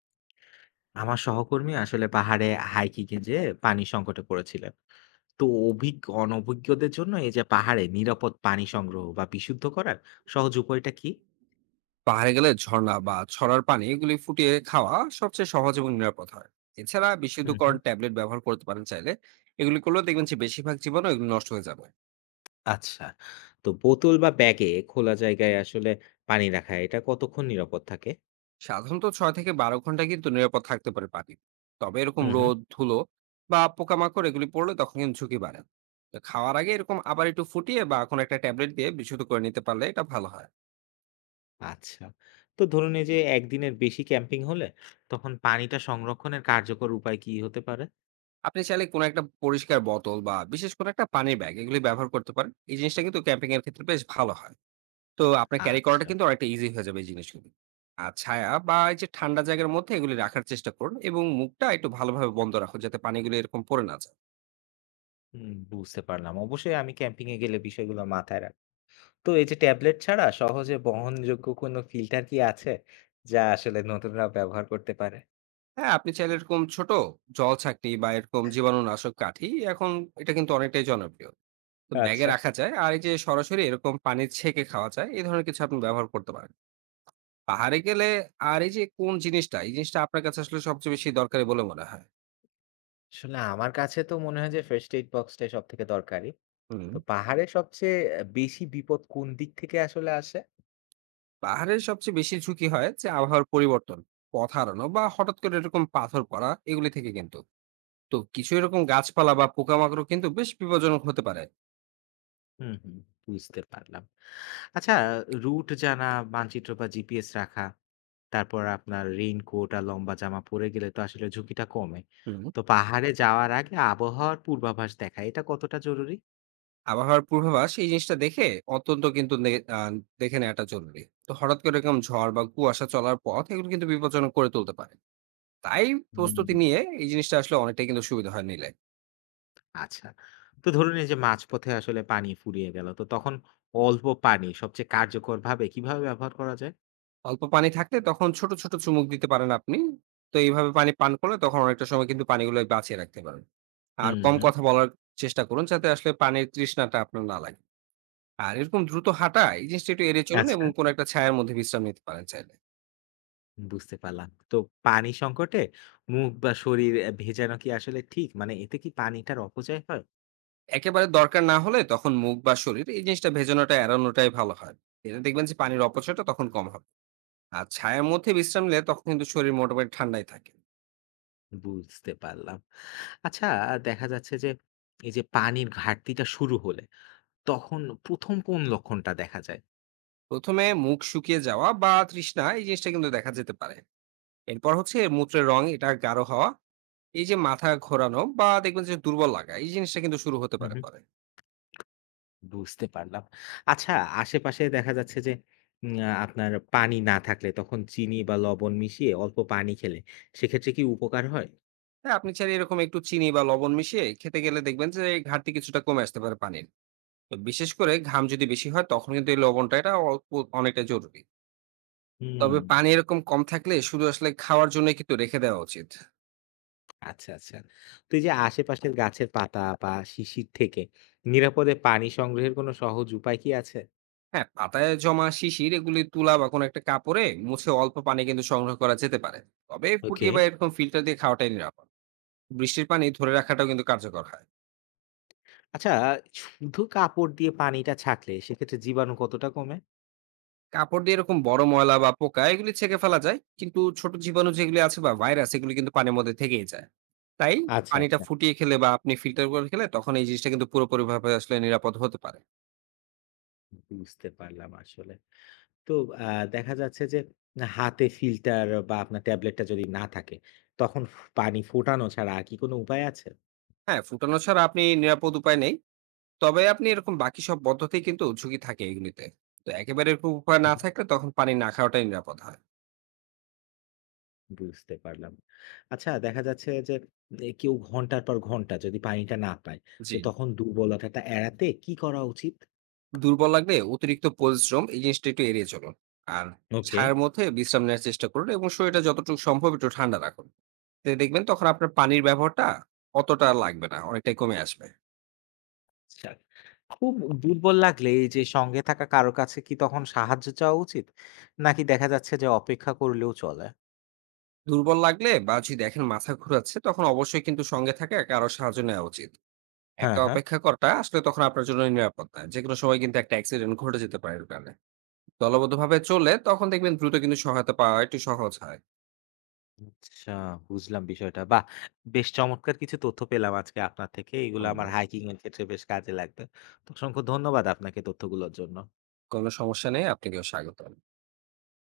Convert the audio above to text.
আমার সহকর্মী আসলে পাহাড়ে হাইকিং এ যেয়ে পানি সংকটে পড়েছিলেন। তো অভিজ্ঞ অনভিজ্ঞদের জন্য এই যে পাহাড়ে নিরাপদ পানি সংগ্রহ বা বিশুদ্ধ করার সহজ উপায়টা কি? পাহাড়ে গেলে ঝর্ণা বা ছড়ার পানি এগুলি ফুটিয়ে খাওয়া সবচেয়ে সহজ এবং নিরাপদ হয়। এছাড়া হুম বিশুদ্ধকরণ হুম। ট্যাবলেট ব্যবহার করতে পারেন চাইলে। এগুলি করলেও দেখবেন যে বেশিরভাগ জীবাণু এগুলো নষ্ট হয়ে যাবে। আচ্ছা, তো বোতল বা ব্যাগে খোলা জায়গায় আসলে পানি রাখা এটা কতক্ষণ নিরাপদ থাকে? সাধারণত ৬ থেকে ১২ ঘন্টা কিন্তু নিরাপদ থাকতে পারে পানি। তবে এরকম হুম হুম। রোদ, ধুলো বা পোকামাকড় এগুলি পড়লে তখন কিন্তু ঝুঁকি বাড়ে। তো খাওয়ার আগে এরকম আবার একটু ফুটিয়ে বা কোনো একটা ট্যাবলেট দিয়ে বিশুদ্ধ করে নিতে পারলে এটা ভালো হয়। আচ্ছা, তো ধরুন এই যে একদিনের বেশি ক্যাম্পিং হলে তখন পানিটা সংরক্ষণের কার্যকর উপায় কি হতে পারে? আপনি চাইলে কোনো একটা পরিষ্কার বোতল বা বিশেষ কোনো একটা পানির ব্যাগ এগুলি ব্যবহার করতে পারেন। এই জিনিসটা কিন্তু ক্যাম্পিং এর ক্ষেত্রে বেশ ভালো হয়। তো আপনার ক্যারি করাটা আচ্ছা, কিন্তু অনেকটা ইজি হয়ে যাবে এই জিনিসগুলো। আর ছায়া বা এই যে ঠান্ডা জায়গার মধ্যে এগুলি রাখার চেষ্টা করুন এবং মুখটা একটু ভালোভাবে বন্ধ রাখুন, যাতে পানিগুলো এরকম পড়ে না যায়। হুম, বুঝতে পারলাম। অবশ্যই আমি ক্যাম্পিং এ গেলে বিষয়গুলো মাথায় রাখবো। তো এই যে ট্যাবলেট ছাড়া সহজে বহনযোগ্য কোনো ফিল্টার কি আছে? যা আসলে নতুনরা ব্যবহার করতে পারে? হ্যাঁ, আপনি চাইলে এরকম ছোট জল ছাঁকনি বা এরকম জীবাণুনাশক কাঠি, এখন এটা কিন্তু অনেকটাই জনপ্রিয়। তো ব্যাগে আচ্ছা। রাখা যায়। আর এই যে সরাসরি এরকম পানি ছেঁকে খাওয়া যায়, এ ধরনের কিছু আপনি ব্যবহার করতে পারেন। পাহাড়ে গেলে আর এই যে কোন জিনিসটা, এই জিনিসটা আপনার কাছে আসলে সবচেয়ে বেশি দরকারি বলে মনে হয়? আসলে আমার কাছে তো মনে হয় যে ফার্স্ট এইড বক্সটাই সবথেকে দরকারি। হুম। তো পাহাড়ে সবচেয়ে বেশি বিপদ কোন দিক থেকে আসলে আসে? পাহাড়ের সবচেয়ে বেশি ঝুঁকি হয় যে আবহাওয়ার পরিবর্তন, পথ হারানো বা হঠাৎ করে এরকম পাথর পড়া এগুলি থেকে কিন্তু। তো কিছু এরকম গাছপালা বা পোকামাকড়ও কিন্তু বেশ বিপজ্জনক হতে পারে। হুম, হুম। বুঝতে পারলাম। আচ্ছা, রুট জানা, মানচিত্র বা জিপিএস রাখা, তারপর আপনার রেইনকোট আর লম্বা জামা পরে গেলে তো আসলে ঝুঁকিটা কমে। হুম। তো পাহাড়ে যাওয়ার আগে আবহাওয়ার পূর্বাভাস দেখা এটা কতটা জরুরি? আবহাওয়ার পূর্বাভাস এই জিনিসটা দেখে অত্যন্ত কিন্তু দেখে নেওয়াটা জরুরি। তো হঠাৎ করে এরকম ঝড় বা কুয়াশা চলার পথ এগুলো কিন্তু বিপজ্জনক করে তুলতে পারে। তাই প্রস্তুতি নিয়ে এই জিনিসটা আসলে অনেকটাই কিন্তু সুবিধা হয় নিলে। আচ্ছা। তো ধরুন এই যে মাঝপথে আসলে পানি ফুরিয়ে গেল। তো তখন অল্প পানি সবচেয়ে কার্যকরভাবে কিভাবে ব্যবহার করা যায়? অল্প পানি থাকলে তখন ছোট, ছোট চুমুক দিতে পারেন আপনি। তো এইভাবে পানি পান করলে তখন অনেকটা সময় কিন্তু পানিগুলো বাঁচিয়ে রাখতে পারেন। আর হুম, কম হুম। কথা বলার চেষ্টা করুন, যাতে আসলে পানির তৃষ্ণাটা আপনার না লাগে। আর এরকম দ্রুত হাঁটা এই জিনিসটা একটু এড়িয়ে চলুন আচ্ছা। এবং কোনো একটা ছায়ার মধ্যে বিশ্রাম নিতে পারেন চাইলে। বুঝতে পারলাম। তো পানি সংকটে মুখ বা শরীর ভেজানো কি আসলে ঠিক? মানে এতে কি পানিটার অপচয় হয়? একেবারে দরকার না হলে তখন মুখ বা শরীর এই জিনিসটা ভেজানোটা এড়ানোটাই ভালো হয়। এতে দেখবেন যে পানির অপচয়টা তখন কম হবে। আর ছায়ার মধ্যে বিশ্রাম নিলে তখন কিন্তু শরীর মোটামুটি ঠান্ডাই থাকে। বুঝতে পারলাম। আচ্ছা, দেখা যাচ্ছে যে এই যে পানির ঘাটতিটা শুরু হলে তখন ১ম কোন লক্ষণটা দেখা যায়? ১ম এ মুখ শুকিয়ে যাওয়া বা তৃষ্ণা এই জিনিসটা কিন্তু দেখা যেতে পারে। এরপর হচ্ছে মূত্রের রং এটা গাঢ় হওয়া, এই যে মাথা ঘোরানো বা দেখবেন যে দুর্বল লাগা এই জিনিসটা কিন্তু শুরু হতে হুম, পারে হুম। পরে। বুঝতে পারলাম। আচ্ছা, আশেপাশে দেখা যাচ্ছে যে উম আ আপনার পানি না থাকলে তখন চিনি বা লবণ মিশিয়ে অল্প পানি খেলে সেক্ষেত্রে কি উপকার হয়? হ্যাঁ, আপনি চাইলে এরকম একটু চিনি বা লবণ মিশিয়ে খেতে গেলে দেখবেন যে ঘাটতি কিছুটা কমে আসতে পারে পানির। তো বিশেষ করে ঘাম যদি বেশি হয় তখন কিন্তু এই লবণটা এটা অল্প অনেকটা জরুরি। হুম, তবে পানি এরকম কম থাকলে শুধু আসলে খাওয়ার জন্য কিন্তু রেখে দেওয়া উচিত। আচ্ছা, আচ্ছা। তো এই যে আশেপাশের গাছের পাতা বা শিশির থেকে নিরাপদে পানি সংগ্রহের কোনো সহজ উপায় কি আছে? হ্যাঁ, পাতায় জমা শিশির এগুলি তুলা বা কোনো একটা কাপড়ে মুছে অল্প পানি কিন্তু সংগ্রহ করা যেতে পারে। তবে ওকে। ফুটিয়ে বা এরকম ফিল্টার দিয়ে খাওয়াটাই নিরাপদ। বৃষ্টির পানি ধরে রাখাটাও কিন্তু কার্যকর হয়। আচ্ছা, শুধু কাপড় দিয়ে পানিটা ছাঁকলে সেক্ষেত্রে জীবাণু কতটা কমে? কাপড় দিয়ে এরকম বড় ময়লা বা পোকা এগুলি ছেঁকে ফেলা যায়, কিন্তু ছোট জীবাণু যেগুলি আছে বা ভাইরাস এগুলি কিন্তু পানির মধ্যে থেকেই যায়। তাই আচ্ছা, পানিটা আচ্ছা। ফুটিয়ে খেলে বা আপনি ফিল্টার করে খেলে তখন এই জিনিসটা কিন্তু পুরোপুরি ভাবে আসলে নিরাপদ হতে পারে। বুঝতে পারলাম আসলে। তো আ দেখা যাচ্ছে যে হাতে ফিল্টার বা আপনার ট্যাবলেটটা যদি না থাকে, তখন পানি ফোটানো ছাড়া আর কি কোনো উপায় আছে? হ্যাঁ, ফুটানো ছাড়া আপনি নিরাপদ উপায় নেই। তবে আপনি এরকম বাকি সব পদ্ধতি কিন্তু ঝুঁকি থাকে এগুলিতে। তো একেবারে এরকম উপায় হু, না হু। থাকলে তখন পানি না খাওয়াটাই নিরাপদ হয়। বুঝতে পারলাম। আচ্ছা, দেখা যাচ্ছে যে কেউ ঘন্টার পর ঘন্টা যদি পানিটা না পায়, জি। তো তখন দুর্বলতাটা এড়াতে কি করা উচিত? দুর্বল লাগলে অতিরিক্ত পরিশ্রম এই জিনিসটা একটু এড়িয়ে চলুন। আর ওকে। ছায়ার মধ্যে বিশ্রাম নেওয়ার চেষ্টা করুন এবং শরীরটা যতটুকু সম্ভব একটু ঠান্ডা রাখুন। তে দেখবেন তখন আপনার পানির ব্যবহারটা অতটা আর লাগবে না। অনেকটাই কমে আসবে। আচ্ছা। খুব দুর্বল লাগলে এই যে সঙ্গে থাকা কারো কাছে কি তখন সাহায্য চাওয়া উচিত? নাকি দেখা যাচ্ছে যে অপেক্ষা করলেও চলে? দুর্বল লাগলে বা যদি দেখেন মাথা ঘুরাচ্ছে তখন অবশ্যই কিন্তু সঙ্গে থাকা কারো সাহায্য নেওয়া উচিত। হ্যাঁ, একা হ্যাঁ। অপেক্ষা করাটা আসলে তখন আপনার জন্য নিরাপদ না। যেকোনো সময় কিন্তু একটা অ্যাক্সিডেন্ট ঘটে যেতে পারে এর কারণে। দলবদ্ধভাবে চললে তখন দেখবেন দ্রুত কিন্তু সহায়তা পাওয়া একটু সহজ হয়। আচ্ছা, বুঝলাম বিষয়টা। বাহ! বেশ চমৎকার কিছু তথ্য পেলাম আজকে আপনার থেকে। এগুলো হুম। আমার হাইকিং এর ক্ষেত্রে বেশ কাজে লাগবে। তো অসংখ্য ধন্যবাদ আপনাকে তথ্যগুলোর জন্য। কোনো সমস্যা নেই। আপনাকেও স্বাগতম।